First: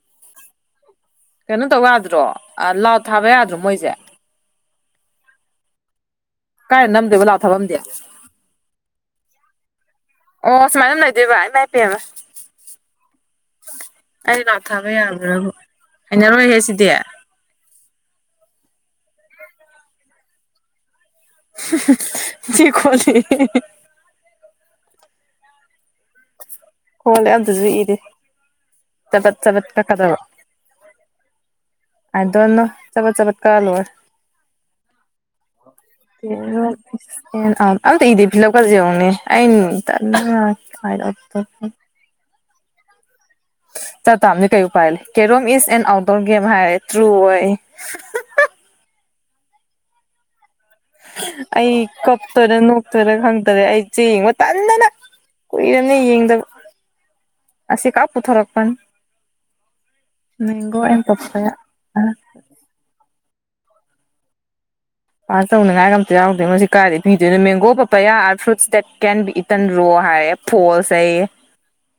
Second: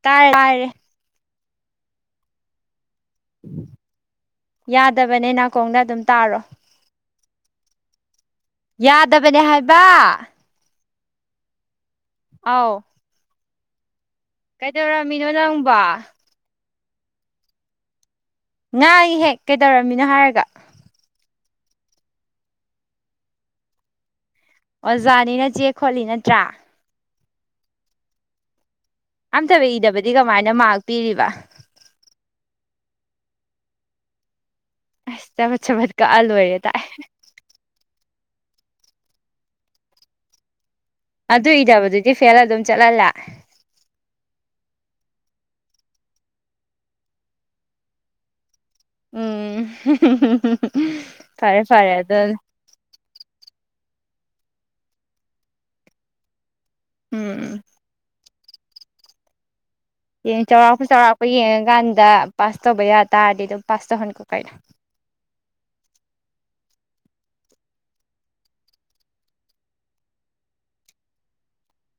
ꯇꯥꯔꯦ ꯇꯥꯔꯦ ꯀꯩꯅꯣ ꯇꯧꯗ꯭ꯔꯣ ꯑ ꯂ ꯊꯥꯕ ꯌꯥꯗ꯭ꯔꯣ ꯃꯣꯏꯁꯦ ꯌꯥꯗꯕꯅꯦ ꯅꯥꯀꯣꯡꯗ ꯑꯗꯨꯝ ꯇꯥꯔꯣ ꯀꯥꯏ ꯅꯝꯗꯦꯕ ꯂꯥꯎꯊꯕꯝꯗꯦ ꯌꯥꯗꯕꯅꯦ ꯍꯥꯏꯕ ꯑꯣ ꯁꯨꯃꯥꯏꯅ ꯑꯗꯨꯝ ꯂꯩꯗꯣꯏꯕ ꯏꯃ ꯏ ꯄꯦꯝꯃ ꯑꯥꯎ ꯑ ꯑꯩ ꯂ ꯊꯕ ꯀꯩꯗꯧꯔꯝꯃꯤꯅꯣ ꯌꯥꯕ꯭ꯔ ꯅꯪꯕꯣ ꯑꯩꯅꯔꯣꯦꯁꯤ ꯗꯦ ꯉꯥꯡꯉꯤꯍꯦ ꯀꯩꯗꯧꯔꯝꯃꯤꯅꯣ ꯍꯥꯏꯔꯒ [unintelligible] ꯑꯣꯖꯥꯅꯤꯅ ꯆꯦ ꯈꯣꯠꯂꯤ ꯅꯠꯇ꯭ꯔꯥ ꯈꯣꯠꯂꯦ ꯑꯝꯇꯖꯨ ꯏꯗꯦ ꯆꯕꯠ ꯆꯕꯠ ꯑꯝꯇꯕꯨ ꯏꯗꯕꯗꯤ ꯀꯛꯀꯗꯕ ꯀꯃꯥꯏꯅ ꯃꯥꯔ꯭ꯛ ꯄꯤꯔꯤꯕ ꯑꯥꯢꯗꯣꯅꯣ ꯆꯕꯠ ꯆꯕꯠ ꯀꯛ ꯑ ꯂꯣꯏꯔꯦ ꯑꯁ ꯆꯕꯠ ꯆꯕꯠ ꯀꯛꯑ ꯂꯣꯏꯔꯦ ꯇꯥꯛꯑꯦ ꯑꯦꯟ ꯑꯥꯔ ꯑꯝꯇ ꯏꯗꯦ ꯂꯧꯀꯖꯤ ꯌꯦꯡꯉꯣꯅꯦ ꯑꯩꯅ ꯇꯟꯕꯝ ꯌꯥꯎꯔꯦ ꯑꯗꯨ ꯏꯗꯕꯗꯨꯗꯤ ꯐꯦꯜ ꯑꯗꯨꯝ ꯆꯠꯂꯂꯥꯛ ꯇꯥꯝꯅꯦ ꯀꯩ ꯎꯄꯥꯏ ꯂꯩ carrom is an outdoor game ꯍꯥꯏꯔꯦ ꯇ꯭ꯔꯨ ꯑꯣꯏꯌꯦꯌꯦ ꯎꯝ ꯐꯔꯦ ꯑꯩ ꯐꯔꯦ ꯑꯗꯨꯅ ꯀꯞꯇꯣꯢꯔ ꯅꯣꯛꯇꯣꯢꯔ ꯈꯪꯇꯔꯦ ꯑꯩ ꯆꯦ ꯌꯦꯡꯕ ꯇꯟꯗꯅ ꯀꯨꯏꯔꯝꯅꯦ ꯌꯦꯡꯗꯕ ꯎꯝ ꯑꯁꯤ ꯈꯛ ꯄꯨꯊꯣꯔꯛ ꯄꯟ ꯌꯦꯡ ꯆꯥꯎꯔꯥꯛꯄ ꯆꯥꯎꯔꯥꯛꯄ ꯌꯦꯡꯉꯀꯥꯟꯗ ꯄꯥꯁ ꯇꯧꯕ ꯌꯥꯠ ꯇꯥꯔꯗꯤ ꯑꯗꯨꯝ ꯄꯥꯁ ꯇꯧꯍꯟꯈꯣ ꯀꯩꯅꯣ ꯄꯥꯁ ꯇꯧꯅꯉꯥꯏꯒ ꯑꯝꯇ ꯌꯥꯎꯗꯦꯉꯣ ꯁꯤ ꯀꯥꯏꯗꯩ ꯄꯤꯗꯣꯏꯅꯣ mango papaya are fruits that can be eaten ꯔꯣ ꯍꯥꯏꯔꯦ ꯐꯣꯜꯁ ꯍꯥꯏꯌꯦ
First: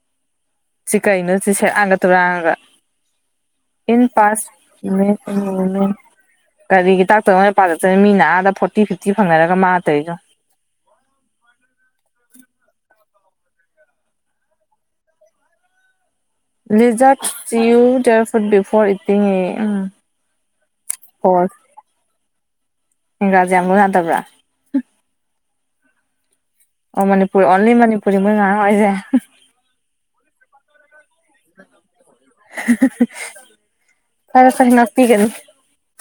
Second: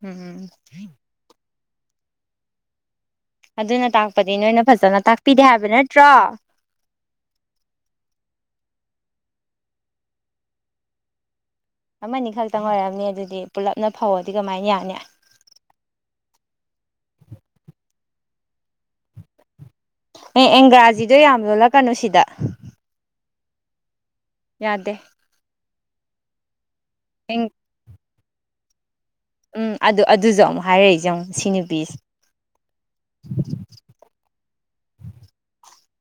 ꯎꯝꯝ ꯁꯤꯀꯩꯅꯣ ꯁꯤ ꯁꯦꯔꯥꯟꯒ ꯇꯨꯔꯥꯟꯒ ꯑꯗꯨꯅ ꯇꯥꯛꯄꯗꯤ ꯅꯣꯏꯅ ꯐꯖꯅ ꯇꯥꯛꯄꯤꯗꯦ ꯍꯥꯏꯕ ꯅꯠꯇ꯭ꯔꯣ [unintelligible] ꯁꯤ ꯐꯪꯅꯔꯒ ꯃꯥ ꯇꯧꯏꯗꯣ ꯌꯣꯡ ꯑꯃꯅꯤ ꯈꯛꯇꯪ ꯑꯣꯏꯔꯝꯅꯤ ꯑꯗꯨꯗꯤ ꯑꯦ ꯄꯨꯜꯂꯞꯅ ꯐꯧꯔꯗꯤ ꯀꯃꯥꯏꯅ ꯌꯥꯅꯤ ꯂꯤꯖꯔꯠ chew dear food before eating ꯉꯦ ꯑꯦ ꯑꯦꯡꯒ꯭ꯔꯥꯖꯤꯗꯣ ꯌꯥꯝ ꯂꯣꯜꯂꯛꯀꯅꯨ ꯁꯤꯗ ꯏꯪꯒ꯭ꯔꯥꯖꯤ ꯌꯥꯝ ꯂꯣꯟ ꯌꯥꯗꯕ꯭ꯔꯥ ꯌꯥꯗꯦ ꯑꯣ ꯃꯅꯤꯄꯨꯔ ꯑꯦꯡ ꯑꯣꯟꯂꯤ ꯃꯅꯤꯞ [unintelligible] ꯎꯝ ꯑꯗꯨ ꯑꯗꯨꯖꯨ ꯑꯃꯨꯛ ꯍꯥꯏꯔꯛꯏꯖꯦ ꯌꯦꯡꯉꯣ ꯁꯤ ꯅꯨꯄꯤꯖꯦ ꯐꯔꯦ ꯐꯔꯦ ꯉꯥꯛꯄꯤꯒꯅꯤ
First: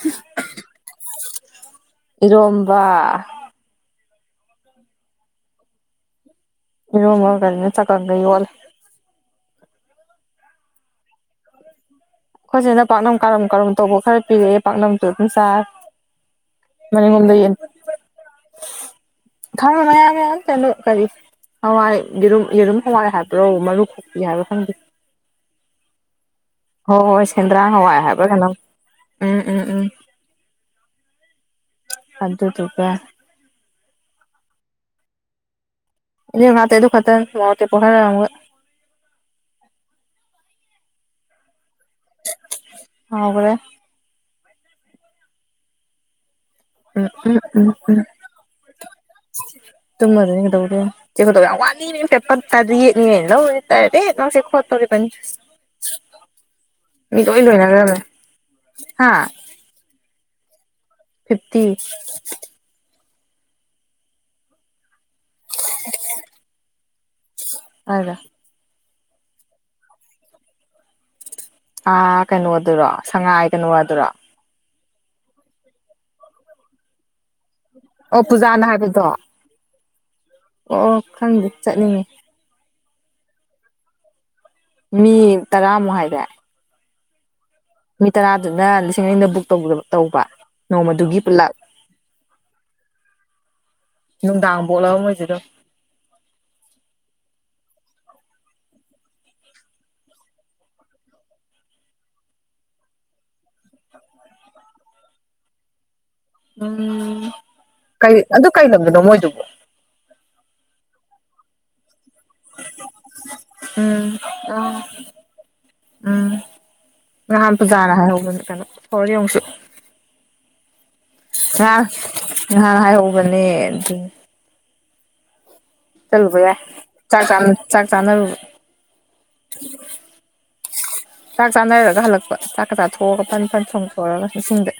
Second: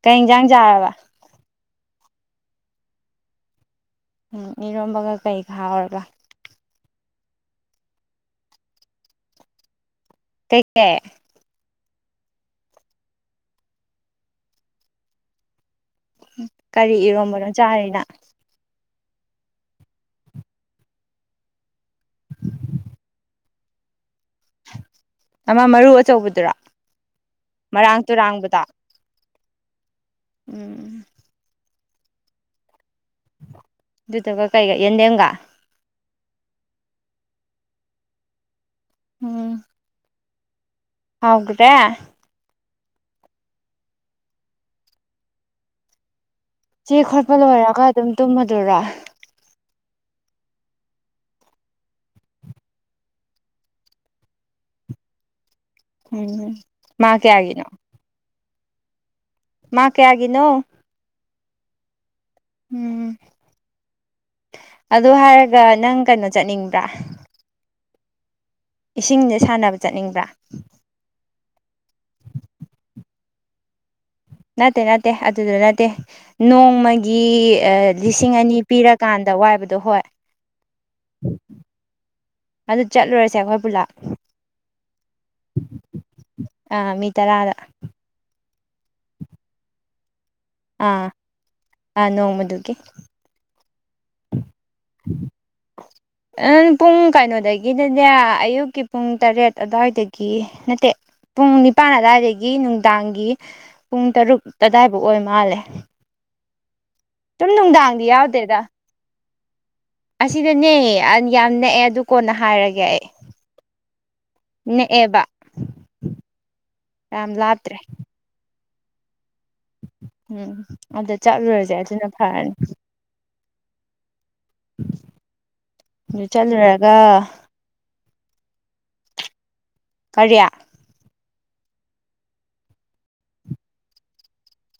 ꯀꯩ ꯏꯟꯖꯥꯡ ꯆꯥꯔꯕ ꯏꯔꯣꯝꯕ ꯎꯝ ꯏꯔꯣꯝꯕꯒ ꯀꯩꯒ ꯍꯥꯎꯔꯤꯕ ꯏ ꯃ ꯀꯅꯦ ꯆꯀꯒ ꯋꯥ [unintelligible] ꯑꯩꯈꯣꯏꯁꯤꯅ ꯄꯥꯛꯅꯝ ꯀꯔꯝ ꯀꯔꯝ ꯇꯧꯕ ꯈꯔ ꯄꯤꯔꯛꯑꯦ ꯄꯥꯛꯅꯝꯁꯨ ꯑꯗꯨꯝ ꯆꯥꯔ ꯀꯔꯤ ꯑꯦꯔꯣꯅꯕꯥꯅꯣ ꯆꯔꯤꯅꯥ꯫ [unintelligible] ꯃꯌꯥꯝ ꯃ ꯀꯔꯤ ꯍꯋꯥꯏ ꯌꯦꯨꯝ ꯌꯦꯔꯨꯝ ꯍꯋꯥꯏ ꯍꯥꯏꯕ꯭ꯔꯣ ꯃꯔꯨ ꯈꯣꯛꯄꯤ ꯍꯥꯏꯕꯣ ꯈꯪꯗꯦ ꯃꯃ ꯃꯔꯨ ꯑꯆꯧꯕꯗꯨꯔ ꯍꯣꯏ ꯍꯣꯏ ꯁꯦꯟꯗ꯭ꯔꯥꯡ ꯍꯋꯥꯏ ꯍꯥꯏꯕ꯭ꯔꯥ ꯀꯩꯅꯣ ꯎꯝ ꯎꯝ ꯎꯝ ꯎꯝ ꯑꯗꯨꯗꯨꯒꯥ꯫ ꯑꯗꯨꯗꯨꯒꯥ ꯀꯦꯏꯒꯥ ꯌꯦꯟꯗꯦꯝ ꯒꯥ꯫ ꯏꯉꯇꯦ ꯑꯗꯨ ꯈꯛꯇꯪ ꯉꯇꯦ ꯄꯣꯈꯔ ꯑꯃꯨꯛ ꯍꯥꯎꯗꯦ ꯍꯥꯈꯔꯦ ꯆꯦ ꯎꯝ ꯈꯣꯠꯄ ꯎꯝ ꯎꯝ ꯂꯣꯏꯔꯒ ꯎꯝ ꯑꯗꯨꯝ ꯇꯨꯝꯃꯗꯨꯔꯥ ꯇꯨꯝꯃ ꯑꯗꯨ ꯀ ꯇ ꯆꯋꯥ ꯋꯥꯦ ꯄ ꯇ ꯌꯦꯅꯤ ꯂꯔꯦ ꯆꯦꯛ ꯈꯣ ꯇꯧꯕꯥ ꯎꯝ ꯃꯥ ꯀꯦ ꯍꯥꯏꯒꯅꯣ ꯍꯥꯥ ꯃꯥ ꯀꯦꯌꯥꯒꯅꯣ ꯐꯤꯞꯇꯤ ꯎꯝ ꯑꯗꯨ ꯍꯥꯏꯔꯒ ꯅꯪ ꯀꯩꯅꯣ ꯆꯠꯅꯤꯡꯕ꯭ꯔꯥ ꯑꯗ ꯑꯦꯁꯤꯡ ꯁꯦ ꯁꯅꯥꯕꯥ ꯆꯤꯠꯅꯤꯡꯕ꯭ꯔꯥ꯫ ꯑ ꯀꯩꯅꯣ ꯑꯗꯨꯔꯣ ꯁꯉꯥꯏ ꯀꯩꯅꯣ ꯑꯗꯨꯔꯣ ꯅꯠꯇꯦ ꯅꯠꯇꯦ ꯑꯗꯨꯗ ꯅꯠꯇꯦ ꯅꯣꯡꯃ ꯑꯣ ꯑꯅꯤ ꯄꯨꯖꯥꯅ ꯍꯥꯏꯕꯗꯣ ꯄꯤꯔꯀꯥꯟꯗꯗꯣ ꯑꯣ ꯈꯪꯗꯦ ꯆꯠꯅꯤꯡꯉꯤ ꯍ ꯆꯠꯂꯨꯔꯁꯦ ꯑꯩꯈꯣꯏ ꯄꯨꯂꯥ ꯃꯤ ꯇꯔꯥꯃꯨ ꯍꯥꯏꯔꯦ ꯑꯥ ꯃꯤ ꯇꯔꯥꯗ ꯃꯤ ꯇꯔꯥꯗꯨꯅꯥ ꯂꯤꯁꯤꯡ ꯑꯅꯤꯗ ꯕꯨꯛ ꯇꯧꯕ ꯇꯧꯕ ꯑꯥ ꯅꯣꯡꯃꯗꯨꯒꯤ ꯄꯨꯂꯞ ꯑ ꯅꯣꯡꯃꯗꯨꯒꯤꯦ ꯅꯅꯨꯡꯗꯥ ꯑ ꯄꯨꯡ ꯀꯥꯏꯅꯣꯗꯥꯏ ꯒꯤꯗꯅꯦ ꯑꯌꯨꯛꯀꯤ ꯄꯨꯡ ꯇꯔꯦꯠ ꯑꯗꯨꯋꯥꯏꯗꯒꯤ ꯅꯠꯇꯦ ꯄꯨꯡ ꯅꯤꯄꯥꯥꯟ ꯑꯗꯨꯋꯥꯏꯗꯒꯤ ꯅꯨꯡꯗꯥꯡꯒꯤ ꯄꯨꯡ ꯇꯔꯨꯛ ꯑꯗꯥꯋꯥꯏꯐꯥꯎ ꯑꯣꯏ ꯃꯥꯜꯂꯦ ꯎꯝ ꯎꯝ ꯁꯨꯝ ꯅꯨꯡꯗꯥꯡꯗꯤ ꯀꯩ ꯑꯗꯨ ꯌꯥꯎꯗꯦꯗ ꯀꯩ ꯂꯝꯗꯅꯣ ꯃꯣꯏꯗꯨꯕꯨ ꯑꯁꯤꯗꯅꯦ ꯌꯥꯝ ꯅꯛꯑꯦ ꯑꯗꯨ ꯀꯣꯟꯅ ꯍꯥꯏꯔꯒꯦ ꯑꯩ ꯎꯝ ꯑ ꯅꯛꯑꯦꯕ ꯎꯝ ꯌꯥꯝ ꯉꯥꯟ ꯂꯥꯞꯇ꯭ꯔꯦ ꯄꯨꯖꯔ ꯍꯥꯏ ꯍꯅꯤ ꯀꯩꯅꯣ ꯍ ꯌꯦꯎꯁꯨ ꯎꯝ ꯑꯗ ꯆꯠꯂꯨꯔꯁꯦ ꯑꯗꯨꯅ ꯐꯔꯅꯤ ꯃ ꯑꯗꯨꯗꯤ ꯑꯗꯨ ꯆꯂꯕꯌꯥ ꯆꯠꯂꯨꯔꯒ ꯆꯀꯝ ꯆ ꯆꯥꯗꯔ ꯀꯌꯥ ꯆꯥꯛ ꯆꯥꯅꯔꯒ ꯍꯜꯂꯛꯄ ꯆꯥꯛꯀ ꯆꯥ ꯊ ꯊꯣꯛꯑꯒ ꯐꯟ ꯐꯟ ꯊꯣꯡ ꯈꯂꯒ ꯏꯁꯤꯡꯗ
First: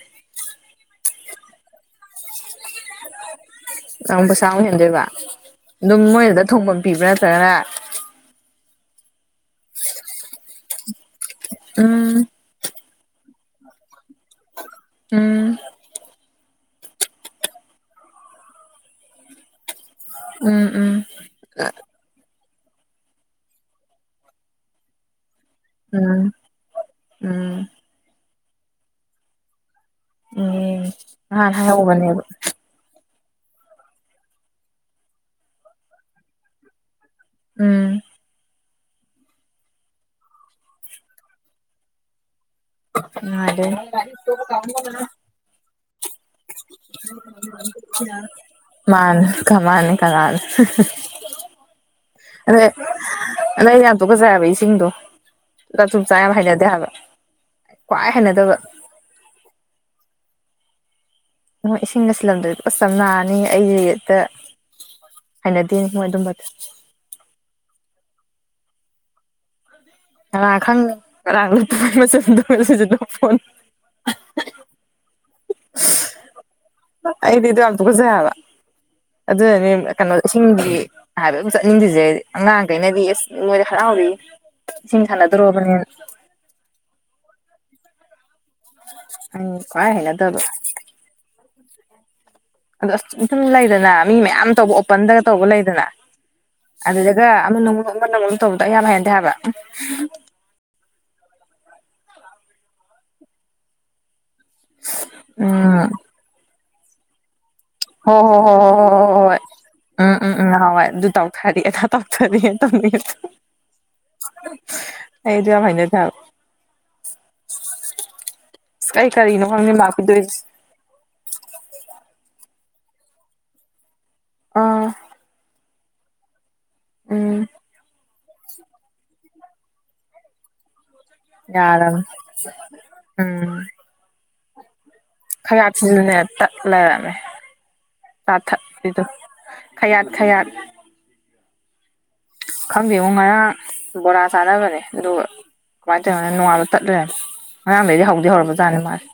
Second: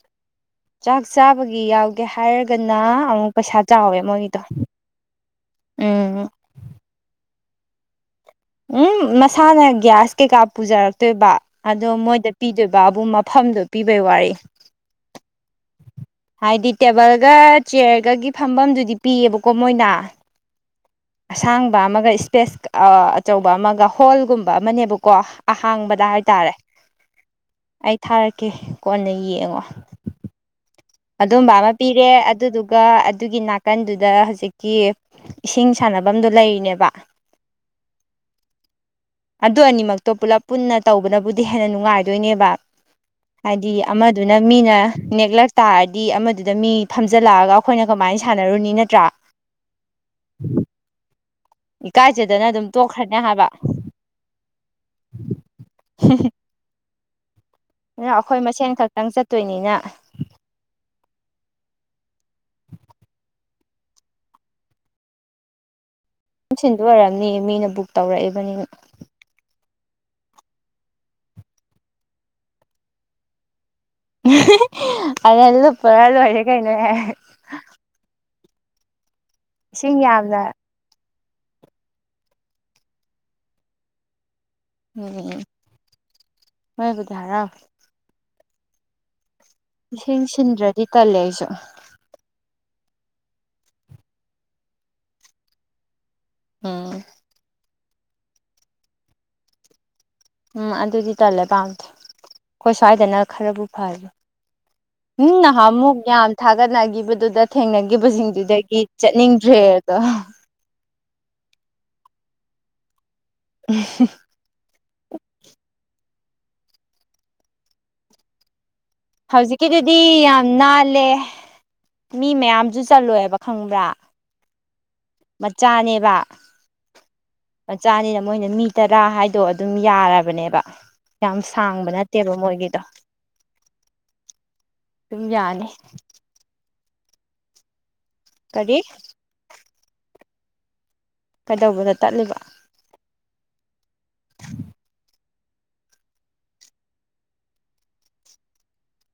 ꯆꯥꯛ ꯆꯥꯕꯒꯤ ꯌꯥꯎꯒꯦ ꯍꯥꯏꯔꯒ ꯌꯥꯝ ꯄꯩꯁꯥ ꯑꯣꯏ ꯍꯦꯟꯗꯣꯏꯕ ꯑꯗꯨꯝ ꯎꯝ ꯃꯣꯏꯗꯨꯗ ꯊꯣꯡꯐꯝ ꯄꯤꯕ꯭ꯔꯥ ꯆꯔꯥ ꯎꯝ ꯏꯁꯥꯅ ꯒ꯭ꯌꯥꯁ ꯀꯩꯀꯥ ꯄꯨꯖꯔꯛꯇꯣꯏꯕ ꯑꯗꯣ ꯎꯝ ꯃꯣꯏꯗ ꯄꯤꯗꯣꯏꯕ ꯕꯥꯕꯨ ꯃꯐꯝꯗꯨ ꯄꯤ ꯋꯥꯔ ꯎꯝ ꯍꯥꯏꯗꯤ ꯇꯦꯕꯜꯒ ꯆꯤꯌꯔꯒꯒꯤ ꯐꯝꯐꯝꯗꯨꯗꯤ ꯄꯤꯌꯦꯕꯀꯣ ꯃꯣꯏꯅ ꯎꯝ ꯎꯝ ꯏꯁꯦꯁ ꯑꯆꯧꯕ ꯑꯃꯒ ꯍꯣꯜꯒꯨꯝꯕ ꯑꯃꯅꯦꯕꯀꯣ ꯑꯍꯥꯡꯕꯗ ꯎꯝ ꯍꯥꯏꯇꯥꯔꯦ ꯎꯝ ꯑꯩ ꯊꯥꯔꯛꯀꯦ ꯀꯦ ꯀꯣꯟꯅ ꯌꯦꯡꯉꯣ ꯑ ꯑꯗꯨꯝꯕ ꯑꯃ ꯄꯤꯔꯦ ꯑꯗꯨꯗꯨꯒ ꯑꯗꯨꯒꯤ ꯅꯥꯀꯟꯗꯨꯗ ꯍꯧꯖꯤꯛꯀꯤ ꯏꯁꯤꯡ ꯁꯥꯟꯅꯐꯝꯗꯨꯣ ꯂꯩꯔꯤꯅꯦꯕ ꯎꯝ ꯑꯗꯨ ꯑꯅꯤꯃꯛꯇꯣ ꯄꯨꯂꯞ ꯄꯨꯟꯅ ꯇꯧꯕꯅꯕꯨꯗꯤ ꯍꯦꯟꯅ ꯅꯨꯡꯉꯥꯏꯗꯣꯏꯅꯦꯕ ꯍꯥꯏꯗꯤ ꯅꯨꯡꯉꯥꯏꯗꯣꯏꯅꯤ ꯑꯃꯗꯨꯅ ꯃꯤꯅ ꯅꯦꯛꯂꯛ ꯑꯃꯗꯤ ꯁꯥꯟꯅꯔꯨꯅꯤ ꯅꯠꯇ꯭ꯔꯥ ꯃꯥꯅ ꯀꯃꯅꯦ ꯀ ꯂꯥꯅ ꯏꯀꯥꯏꯖꯗꯅ ꯑꯗꯩ ꯑꯗꯨꯝ ꯇꯣꯛꯈ꯭ꯔꯅꯤ ꯍꯥꯏꯕ ꯑꯗꯩ ꯌꯥꯝ ꯇꯣꯛꯀꯠ ꯆ ꯍꯥꯏꯕ ꯏꯁꯤꯡꯗꯣ ꯂ ꯆꯨꯝꯆꯥꯥ ꯌꯥꯝ ꯍꯩꯅꯗꯦ ꯍꯥꯏꯕ ꯈ꯭ꯋꯥꯏ ꯑꯗꯨ ꯑꯩꯈꯣꯏ ꯍꯩꯅꯗꯕ ꯃꯁꯦꯟ ꯈꯛꯇꯪ ꯆꯠꯇꯣꯏꯅꯤꯅ ꯅ ꯏꯁꯤꯡ ꯂꯩꯁꯤꯜꯂꯝꯗꯗꯤ ꯄꯨꯞ ꯆꯞ ꯅꯥꯔꯅꯤ ꯑꯩꯁꯛꯇ ꯍꯥꯏꯅꯗꯦꯅꯤ ꯁꯤꯟꯗ ꯑꯣꯏꯔꯝꯅꯤ ꯃꯤꯅ ꯕꯨꯛ ꯇꯧꯔꯛꯑꯦꯕ ꯃꯅꯤ ꯈꯪ ꯃꯁ ꯃ ꯐꯣꯟ ꯑꯅ ꯄꯨꯔ ꯂ ꯑꯣꯏꯏꯔꯦ ꯀꯩꯅꯅꯦ ꯑꯗꯨꯗꯅꯤ ꯀꯩꯅꯣ ꯁꯤꯗꯤ ꯍꯥꯏꯕꯃ ꯆꯠꯅꯤꯡꯗ꯭ꯔꯤꯁꯦ ꯑꯉꯥꯡꯒꯩꯅꯗꯤ ꯑꯦꯁ ꯃꯣꯏꯗꯤ ꯍꯔꯥꯎꯔꯤ ꯏꯁꯤꯡ ꯎꯝ ꯎꯝ ꯁꯥꯟꯅꯗꯣꯔꯕꯅꯦꯅ ꯃꯣꯏꯕꯨꯗꯤ ꯍꯔꯥꯎꯏ [unintelligible] ꯈ꯭ꯋꯥꯏ ꯢꯁꯤꯡ ꯍꯩꯅꯗꯕ ꯁꯤꯟꯗ꯭ꯔꯗꯤ ꯇꯜꯂꯦ ꯑꯩꯁꯨ ꯑꯗꯣ ꯑꯁ ꯑꯗꯨꯨꯝ ꯂꯩꯗꯅ ꯃꯤ ꯃꯌꯥꯝ ꯇꯧꯕ ꯑꯣꯄꯟꯗꯒ ꯇꯧꯕ ꯂꯩꯗꯅ ꯎꯝ ꯑꯗꯨꯗꯗꯒ ꯑꯃ ꯅꯣꯡ ꯃꯅꯝ ꯇꯧꯕꯗꯣ ꯑꯩ ꯌꯥꯝ ꯍꯩꯅꯗꯦ ꯍꯥꯏꯕ ꯎꯝ ꯑꯗꯨꯗꯤ ꯇꯜꯂꯦ ꯄꯥꯝꯗꯦ ꯑꯈꯣꯏ ꯁ꯭ꯋꯥꯏꯗꯅ ꯈꯔꯕꯨ ꯐꯔꯦ ꯅꯨꯡ ꯎꯝ ꯅꯍꯥꯟꯃꯨꯛ ꯌꯥꯝ ꯊꯥꯛ ꯒ ꯂꯥꯛꯒꯤꯕꯗꯨꯗ ꯍꯣ ꯍꯣ ꯍꯣ ꯍꯣ ꯍꯣ ꯍ ꯍꯣꯏ ꯑꯗꯣ ꯎꯝ ꯎꯝ ꯎꯝ ꯍꯥꯎ ꯍꯣꯏ ꯑꯗꯨ ꯇꯧ ꯐꯔꯦꯅ ꯇꯥꯎꯊꯔꯛꯑꯦꯅ ꯇꯧꯈꯤꯕꯗꯣ ꯑꯩꯗꯣ ꯌꯥꯝ ꯍꯩꯅꯗꯦ ꯍꯥꯢꯕ ꯑꯁ ꯑꯩ ꯀꯔꯤꯅꯣ ꯈꯪꯗꯦ ꯃꯥꯛ ꯍꯧꯖꯤꯛꯀꯤꯗꯨꯗꯤ ꯄꯤꯗꯣꯏꯁꯦ ꯌꯥꯝ ꯅꯥꯜꯂꯦ ꯃꯤ ꯃꯌꯥꯝꯁꯨ ꯆꯠꯂꯣꯏꯕ ꯈꯪꯕ꯭ꯔꯥ ꯑꯥ ꯃꯆꯥꯅꯦꯕ ꯎꯝ ꯃꯆꯥꯅꯤꯅ ꯃꯣꯏꯅ ꯃꯤ ꯇꯔꯥ ꯍꯥꯏꯗꯣ ꯑꯗꯨꯝ ꯌꯥꯔꯕꯅꯦꯕ ꯌꯥꯝ ꯁꯥꯡꯕ ꯌꯥꯔꯝ ꯅꯠꯇꯦꯕ ꯃꯣꯏꯒꯤꯗꯣ ꯎꯝ ꯑꯗꯨꯝ ꯌꯥꯅꯤ ꯈꯌꯥꯠꯁꯤꯗꯅꯦ ꯄꯠ ꯅꯔꯑꯃꯦ ꯀꯔꯤ ꯆꯥꯊꯠꯂꯤꯗꯣ ꯈꯌꯥꯠ ꯈꯌꯥꯠ ꯀꯩꯗꯧꯕꯗ ꯇꯠꯂꯤꯕ ꯈꯪꯗꯦꯉꯣ ꯉꯔꯥꯡ ꯕꯣꯔꯥ ꯆꯥꯟꯅꯕꯅꯦ ꯑꯗꯨꯒ ꯀꯃꯥꯏꯅ ꯇꯧꯔꯤꯅꯣ ꯅꯣꯡꯉꯥꯜꯂꯒ ꯇꯠ ꯂꯩꯔꯝꯃꯦ ꯉꯔꯥꯡꯗꯩꯗꯤ ꯍꯧꯗꯤ ꯍꯧꯔꯕꯖꯥꯠꯅꯤ ꯃꯥꯁꯦ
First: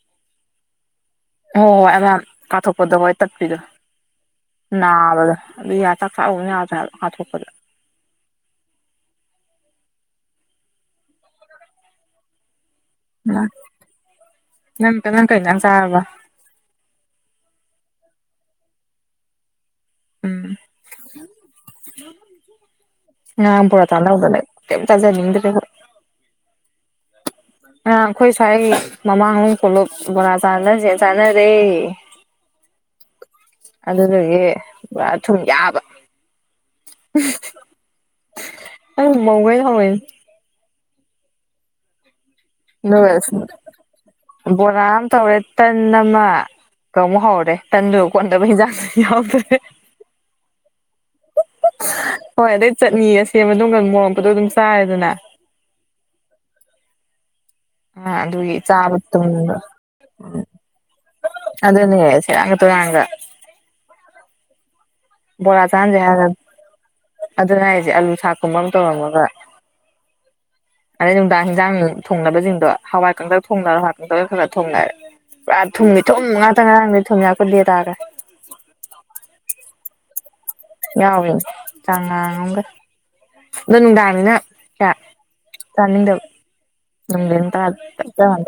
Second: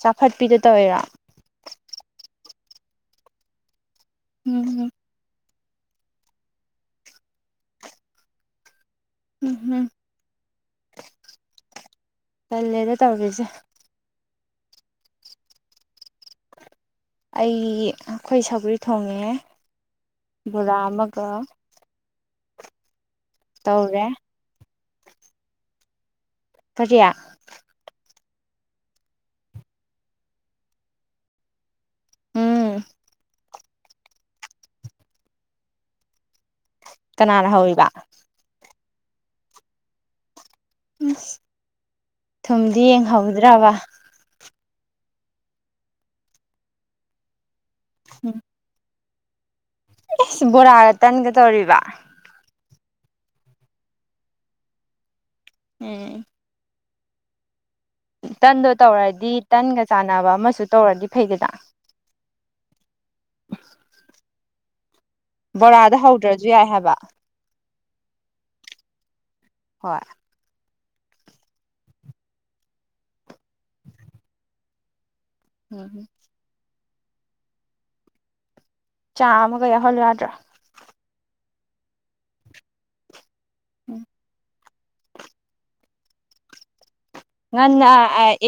ꯆꯥꯊꯠꯄꯤꯗꯣ ꯇꯧꯋꯤꯔꯣ ꯍꯣꯏ ꯍꯣꯏ ꯑꯃ ꯀꯥꯊꯣꯛꯄꯗ ꯍꯣꯢ ꯇꯠꯄꯤꯗꯣ ꯎꯝ ꯅꯥꯕꯗꯣ ꯑꯗꯨ ꯌꯥ ꯆꯥꯛ ꯆꯥꯕꯒ ꯑꯃꯇ ꯌꯥꯗ꯭ꯔꯦ ꯍꯥꯢꯕ ꯀꯥꯊꯣꯛꯄꯗ ꯎꯝ ꯎꯝ ꯇꯜꯂꯦꯗ ꯇꯧꯔꯤꯁꯦ ꯅꯪꯀ ꯅꯪ ꯀꯩꯩꯅꯪ ꯆꯕ ꯑꯩ ꯑꯩꯈꯣꯏ ꯁꯒꯔꯤ ꯊꯣꯡꯉꯦ ꯎꯝ ꯕꯂꯥ ꯑꯃꯒ ꯑ ꯄꯨꯔ ꯇꯧꯔꯦ ꯆꯥꯟꯅꯗꯅꯦ ꯀ ꯇꯖꯦ ꯐꯖꯌꯥ ꯑ ꯑꯩꯈꯣꯏ ꯁ꯭ꯋꯥꯏ ꯃꯃꯥꯡꯍ ꯄꯨꯣꯂꯞ ꯕꯣꯔꯥ ꯆꯥꯅꯁꯦ ꯆꯥꯅꯔꯦ ꯎꯝ ꯑꯗꯨꯗꯒꯤ ꯊꯨꯝ ꯌꯥꯕ ꯀꯅꯥꯅ ꯍꯧꯕ ꯑ ꯃꯒꯣꯏ ꯍꯣꯏ ꯎꯝ ꯊꯨꯝꯗꯤ ꯑꯗꯨꯒ ꯌꯦꯡꯍꯧꯗ꯭ꯔꯕ ꯕꯣꯔꯥ ꯑꯃ ꯇꯧꯔꯦ ꯇꯟ ꯑꯃ ꯀ ꯍꯧꯔꯦ ꯇꯗ ꯀꯣꯟꯗꯕꯍꯤꯖꯥ ꯌꯥꯎꯗ꯭ꯔꯦ ꯣꯔ ꯍꯥꯏꯒ ꯇꯥꯟꯒ ꯇꯧꯔꯤꯔꯤꯕ ꯍꯣꯏ ꯑꯗꯩ ꯆꯠꯅꯤ ꯑꯁꯦꯝꯕ ꯑꯗꯨꯝꯒ ꯃꯣꯛꯄꯗꯣ ꯑꯗꯨꯝ ꯆꯥꯏꯔꯦꯗꯅ ꯎꯝ ꯑ ꯑꯗꯨꯒꯤ ꯇꯟꯗꯣ ꯆꯥꯕ ꯇꯧꯔꯗꯤ ꯊꯨꯝꯕ ꯇꯟꯒ ꯎ ꯆꯥꯟꯅꯕ ꯑꯃꯁꯨ ꯇꯧꯔꯗꯤ ꯐꯩꯗꯅ ꯑꯗꯨꯅꯦ ꯁꯦꯔꯥꯡꯒ ꯇꯣꯏꯨꯔꯥꯡꯒ ꯕꯣꯔꯥꯗ ꯍꯧꯗ꯭ꯔꯁꯨ ꯌꯥꯏ ꯍꯥꯏꯕ ꯁꯤ ꯑꯥꯂꯨ ꯁꯥꯛꯀꯨꯝꯕ ꯑꯃ ꯇꯧꯔꯝꯃꯒ ꯍꯠ ꯑꯗꯩ ꯅꯨꯡꯗꯥꯡ ꯍꯤꯟꯖꯥꯡ ꯅꯨꯡ ꯊꯣꯡꯅꯕꯁꯤꯡꯗꯣ ꯍꯋꯥꯏ ꯀꯪꯇ ꯐꯨꯡ ꯍꯥ ꯈꯔ ꯊꯨꯡꯅꯔ ꯄꯨꯔꯥ ꯊꯨꯝꯉ ꯎꯝ ꯊꯨꯝ ꯉꯥꯛꯇꯪ ꯉꯥꯡꯅꯤ ꯊꯨꯝꯌꯥꯛꯄꯨꯗꯦ ꯇꯥꯒꯦ ꯆꯥꯃꯒ ꯌꯥꯎꯍꯜꯂ ꯌꯥꯗ꯭ꯔꯥ ꯌꯥꯎꯋꯦ ꯆꯥꯡꯉꯝꯒ ꯎꯝ ꯑꯗꯨꯅꯨꯡꯗꯥꯅꯤꯅ ꯑ ꯀꯃꯤꯗ ꯅꯥꯟ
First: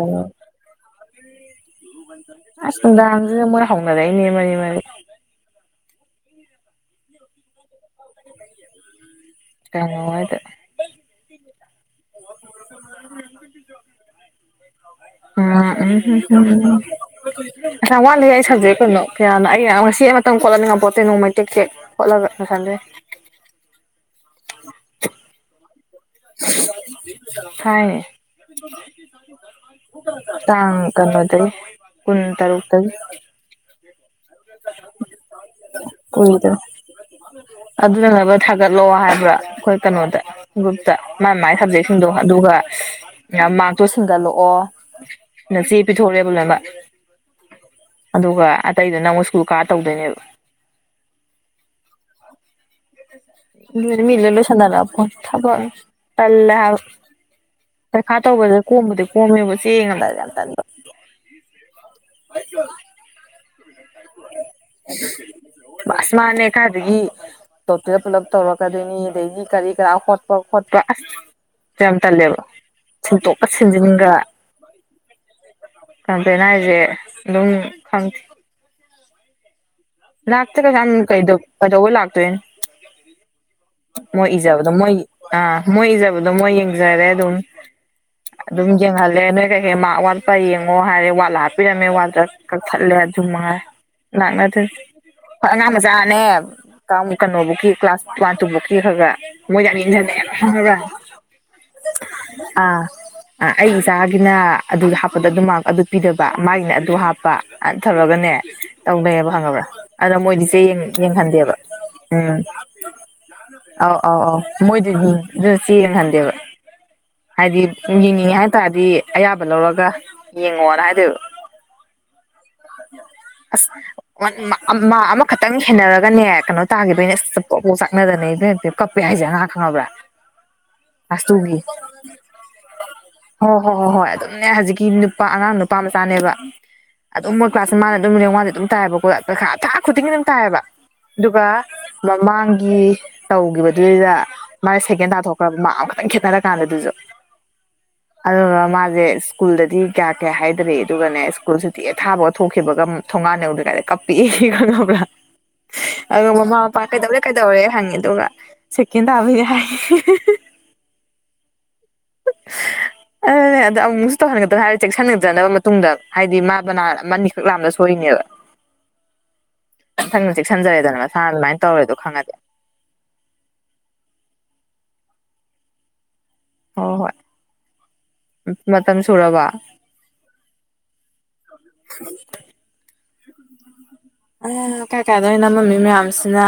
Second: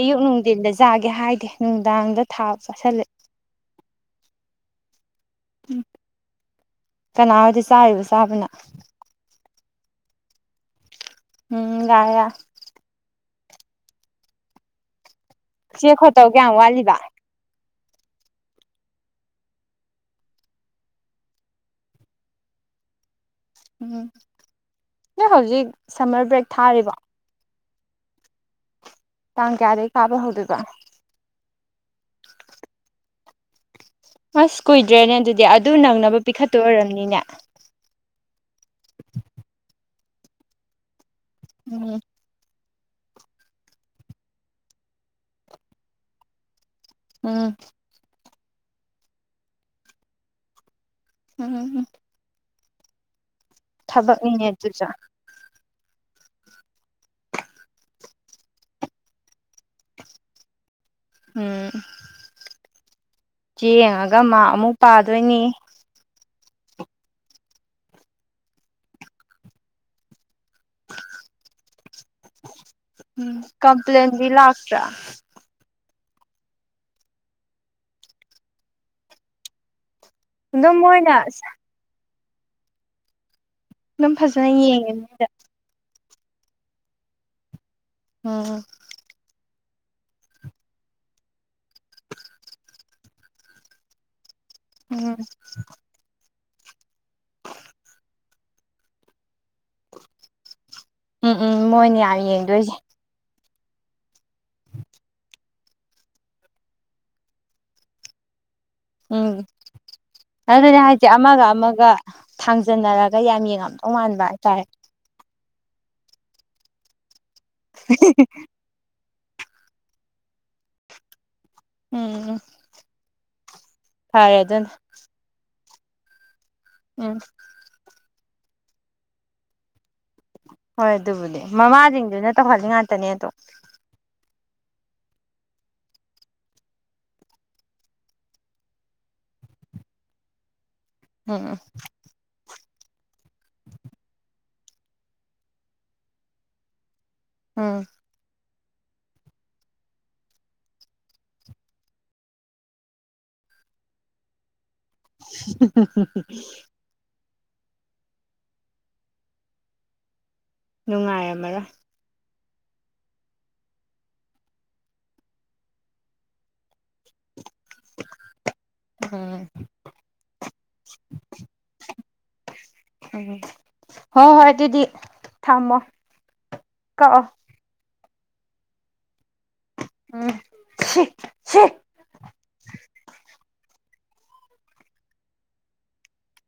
ꯌꯨꯅꯨꯡ ꯏꯜꯂꯦꯖꯦ ꯀ ꯍꯥꯏꯗꯦ ꯅꯨꯡꯗꯥꯡꯗ ꯊꯥ ꯆꯥꯁꯤꯜꯂꯛꯦ ꯊꯥꯎꯅꯗꯅꯦ ꯃꯅꯤ ꯃꯅꯤ ꯎ ꯀꯅꯥ ꯑꯣꯏꯔꯗꯤ ꯆꯥꯔꯤꯕ ꯆꯥꯕꯅ ꯀꯃ ꯍꯗ ꯎꯝ ꯂꯌꯥ [unintelligible] ꯎꯝ ꯆꯦ ꯈꯣꯠꯇꯧ ꯀꯌꯥꯝ ꯋꯥꯠꯂꯤꯕ ꯌꯥꯝ ꯋꯥꯠꯂꯤꯌꯦ ꯑꯩ ꯁꯨꯕꯖꯦꯛ ꯀꯌꯥꯅꯣ ꯀꯌꯥꯅ ꯑꯩ ꯉꯁꯤ ꯑꯃꯇꯪ ꯈꯣꯠꯂꯅꯤꯡꯉꯥꯏ ꯄꯣꯠꯇꯩ ꯅꯣꯡ ꯃꯩ ꯇꯦꯛ ꯇꯦꯛ ꯈꯣꯠꯂꯒ ꯂꯣꯏꯁꯟ ꯗꯣꯏꯅꯤ ꯎꯝ ꯅ ꯍꯧꯖꯤ ꯁꯝꯃꯔ ꯕ꯭ꯔꯦꯛ ꯊꯥꯔꯤꯕ ꯊꯥꯌꯦ ꯀꯌꯥꯗꯩ ꯀꯥꯕ ꯍꯧꯗꯣꯏꯕ ꯇꯥꯡ ꯀꯩꯅꯣꯗꯒꯤ ꯀꯨꯟ ꯇꯔꯨꯛ ꯇꯒꯤ ꯑꯁ ꯀꯨꯏꯗ꯭ꯔꯦꯅꯦ ꯑꯗꯨꯗꯤ ꯑꯗꯨ ꯅꯪꯅꯕ ꯄꯤꯈꯠ ꯀꯨꯏꯗ꯭ꯔꯦ ꯇꯣꯏ ꯑꯣꯏꯔꯝꯅꯤꯅꯦ ꯑꯗꯨꯅꯅꯕ ꯊꯥꯒꯠꯂꯣ ꯍꯥꯏꯕ꯭ꯔꯥ ꯑꯩꯈꯣꯏ ꯀꯩꯅꯣꯗ ꯒꯨꯨꯞꯇ ꯃꯥꯥꯏ ꯃꯥꯏ ꯎꯝ ꯁꯕꯖꯦꯛꯁꯤꯡꯗꯣ ꯑꯗꯨꯒ ꯃꯥꯛꯇꯣ ꯁꯟꯒꯠꯂꯛꯑꯣ ꯅꯆꯦ ꯄꯤꯊꯣꯔꯣꯔꯦꯕ ꯂꯣꯏꯅ ꯑꯝ ꯑꯗꯨꯒ ꯑꯇꯩꯗꯨꯣ ꯅꯪ ꯀꯨꯀꯥ ꯇꯧꯗꯣꯏꯅꯦꯕ ꯎꯝ ꯃꯤꯂ ꯂꯣ ꯊꯕꯛꯅꯤꯅꯦ ꯑꯗꯨꯁꯨ ꯁꯥꯟꯗꯅꯄꯣ ꯊꯕꯅ ꯇꯜꯂꯦ ꯍꯥꯏ ꯄꯩꯈꯥ ꯇꯧꯕꯗ ꯀꯣꯝꯕꯗꯤ ꯀꯣꯝꯃꯦꯕꯨ ꯆꯦ ꯌꯦꯡꯉꯝ ꯗꯥꯏꯗ ꯌꯥꯝꯅ ꯇꯜꯕ ꯎꯝ ꯆꯦ ꯌꯦꯡꯉꯒ ꯃꯥ ꯑꯃꯨꯛ ꯄꯥꯗꯣꯏꯅꯤ ꯑꯁ ꯃꯥꯅꯦ ꯀꯥꯏꯗꯒꯤ ꯗꯣꯛꯇꯗ ꯄꯨꯂꯞ ꯇꯧꯔꯛꯀꯗꯣꯏꯅꯤ ꯑꯗꯩꯗꯤ ꯀꯔꯤ ꯀꯔꯥ ꯍꯣꯠꯄ ꯈꯣꯠꯄ ꯁꯤ ꯌꯥꯝ ꯇꯜꯂꯦꯕ ꯎꯝ ꯁꯤꯟꯇꯣꯛꯀ ꯁꯤꯟꯖꯤꯟꯒ ꯀꯝꯄ꯭ꯂꯦꯟꯗꯤ ꯂꯇ꯭ꯔꯥ [inaudible] [unintelligible] ꯀꯝꯄ꯭ꯂꯦꯟ ꯍꯥꯏꯁꯦ ꯑꯗꯨꯝ ꯈꯪ ꯂꯥꯛꯇꯦ ꯀ ꯑꯗꯨꯝ ꯁꯝ ꯃꯣꯏꯅ ꯑꯗꯨꯝ ꯀꯩꯗꯗꯧꯕ ꯂꯥꯛ ꯇ [unintelligible] ꯃꯣꯏ ꯐꯖꯅ ꯏꯖꯥꯕꯗꯨ ꯃꯣꯏ ꯌꯦꯡꯉꯤꯅꯤꯗ ꯑ ꯃꯣꯏ ꯏꯖꯥꯕꯗꯨ ꯗ ꯃꯣꯌ ꯌꯦꯡꯖꯔꯦ ꯑꯗꯨ ꯎꯝ ꯑꯗꯨꯝ ꯌꯦꯪꯍꯥꯂꯦ ꯃꯥ ꯋꯥꯠꯄ ꯌꯦꯡꯉꯣ ꯍꯥꯏꯔꯦ ꯋꯥꯠꯂ ꯍꯥꯞꯄꯤꯔꯝꯃꯦ ꯋꯥꯠꯇ ꯀꯛꯊꯠꯂꯦ ꯑꯗꯨ ꯃꯉꯥꯏ ꯂꯛꯅꯗꯦ ꯎꯝ ꯍꯣꯌ ꯑꯉꯥꯡ ꯃꯆꯟ ꯅꯤ ꯛ ꯀꯩꯅꯣꯕꯨꯧꯛꯀꯤ ꯀ꯭ꯂꯥꯁ ꯋꯥꯟ ꯇꯨꯕꯨꯛꯀꯤ ꯈꯔ ꯈ [unintelligible] ꯃꯣꯏꯖꯅꯤꯡꯁꯅꯦꯦ ꯎꯝ ꯎꯝ ꯃꯣꯏꯅ ꯌꯥꯝ ꯌꯦꯡꯗꯣꯏꯁꯦ ꯑꯥ [unintelligible] [inaudible] ꯑꯩ ꯏꯆꯥꯒꯤꯅ ꯑꯗꯨ ꯍꯥꯞꯄꯗ ꯑꯗꯨ ꯃꯥ ꯑꯗꯨ ꯄꯤꯗꯕ ꯃꯥꯒꯤꯅ ꯑꯗꯨ ꯍꯥꯞꯄ ꯊꯧꯔꯒꯅꯦ ꯇꯧꯅꯩꯌꯦꯕ ꯎꯝ ꯈꯪꯉꯕ꯭ꯔꯥ ꯑꯗꯨꯅꯦ ꯍꯥꯏꯗꯤ ꯑꯃꯒ ꯌꯦꯡꯍꯟꯗꯦꯕ ꯑꯃꯒ ꯎꯝ ꯊꯥꯡꯖꯟꯅꯔꯒ ꯌꯥꯝ ꯌꯦꯡꯉꯝ ꯇꯧ ꯃꯥꯟꯕ ꯍꯥꯏꯇꯥꯔꯦ ꯑꯗꯨ ꯆꯦ ꯌꯦꯡꯍꯟꯗꯦꯕ ꯍꯥꯏꯗꯤ ꯌꯦꯡꯅꯤꯡꯉꯦ ꯍꯥꯏꯇꯥꯥꯔꯗꯤ ꯑꯌꯥꯕ ꯂꯧꯔꯒ ꯌꯦꯡꯉꯣꯅ ꯍꯥꯏꯗꯣꯏꯕ ꯎꯝ ꯐꯥꯏ ꯑꯗꯨꯅ ꯃꯥꯛ ꯑꯃꯈꯠ ꯇꯪ ꯍꯦꯟꯅꯔꯒꯅꯦ ꯀꯅꯣ ꯇꯥꯒꯤꯕꯩꯅꯦ ꯎꯝ ꯑꯁ ꯄꯣꯛ ꯄꯣꯛ ꯆꯥꯛꯅꯗꯅ ꯄꯦꯝ ꯀꯞꯄꯦ ꯍꯥꯏꯁꯦ ꯉꯉꯥꯡ ꯈꯪꯉꯕ꯭ꯔꯥ ꯍꯣꯏ ꯀ꯭ꯂꯥꯁ ꯑꯗꯨꯕꯨꯗꯤ ꯇꯨꯒꯤ ꯃꯃꯥꯁꯤꯡꯗꯨꯅ ꯇꯧꯍꯜꯂꯤ ꯉꯥꯛꯇꯅꯦ ꯑꯗꯣ ꯅꯦ ꯍꯧꯖꯤꯛꯀꯤ ꯅꯨꯄꯥ ꯑꯉꯥꯡ ꯅꯨꯄꯥ ꯃꯆꯥꯅꯦꯕ ꯑꯗꯨꯝ ꯃꯣꯏ ꯀꯂ꯭ꯥꯁ ꯃꯥꯅ ꯗꯨꯝ ꯔꯦꯡ ꯋꯥꯟ ꯗꯤ ꯑꯗꯨꯝ ꯇꯥꯏꯌꯦꯕꯀꯣ ꯄꯩꯈꯥ ꯊꯥ ꯈꯨꯗꯤꯡꯒꯤ ꯑꯗꯨꯝ ꯇꯥꯏꯌꯦꯕ ꯑꯗꯨꯒ ꯎꯝ ꯎꯝ ꯃꯃꯥꯡ ꯒꯤ ꯇꯧꯒꯤꯕꯗꯨꯏꯗ ꯃꯥꯒꯤ ꯁꯦꯀꯦꯟ ꯇꯥꯊꯣꯛꯈ꯭ꯔꯕ ꯃꯥꯛ ꯑꯝꯈꯛꯇꯪ ꯈꯦꯠꯅꯔ ꯀꯥꯟꯗ ꯑꯗꯨꯁꯨ ꯎꯝ ꯑꯒ ꯃꯥꯁꯦ ꯁ꯭ꯀꯨꯜꯗꯗꯤ ꯀꯌꯥ ꯀꯌꯥ ꯍꯥꯏꯗꯔꯦ ꯑꯗꯨꯒꯅꯦ ꯁ꯭ꯀꯨꯜ ꯁꯇꯤ ꯑꯦꯛ ꯊꯥꯕꯒ ꯊꯣꯛꯈꯤꯕꯒ ꯊꯣꯡꯉꯥꯟ ꯌꯧꯗ꯭ꯔꯤ ꯉꯏꯗ ꯀꯞ [unintelligible] ꯕꯔ ꯑꯗꯨ ꯃꯃꯥ ꯄꯥ ꯀꯩ ꯗꯧꯔꯦ ꯀꯩꯗꯧꯔꯦ ꯍꯪꯉꯦ ꯑꯗꯨꯒ ꯁꯦꯀꯦꯟ ꯇꯥꯕꯒꯤ ꯍꯥꯏ ꯅꯨꯡꯉꯥꯏꯔꯝꯃꯔꯣꯏ ꯑ ꯑꯗꯅꯦ ꯑꯃꯨ ꯃꯨꯛꯁꯨ ꯇꯧꯍꯟꯒꯗꯅꯦ ꯍꯥꯏꯔ ꯆꯦꯛꯁꯤꯟꯒꯗꯅꯕ ꯃꯇꯨꯡꯗ ꯍꯥꯏꯗꯤ ꯃꯥ ꯕꯅꯥꯟ ꯑꯃ ꯅꯤ ꯈꯛ ꯂꯥꯟꯕꯗ ꯁꯣꯏꯔꯤꯅꯦꯕ ꯎꯝ ꯃꯊꯪꯅ ꯆꯦꯛꯁꯟꯖꯔꯦꯗꯅ ꯃꯁꯥꯅ ꯑꯗꯨꯃꯥꯏ ꯇꯧꯔꯦꯗꯣ ꯈꯪꯉꯗꯤ ꯎꯝ ꯍꯣꯏ ꯍꯣꯏ ꯑꯗꯨꯗꯤ ꯊꯝꯃꯣ ꯍꯣ ꯍꯣꯏ ꯀꯛꯑꯣ ꯃꯇꯝ ꯁꯨ ꯎꯝ ꯁꯤ ꯁꯤ ꯑ ꯀꯥꯏ ꯀꯥꯏꯗꯅꯣ ꯅꯝꯃꯝꯃꯤ ꯃꯌꯥꯝꯁꯤꯅ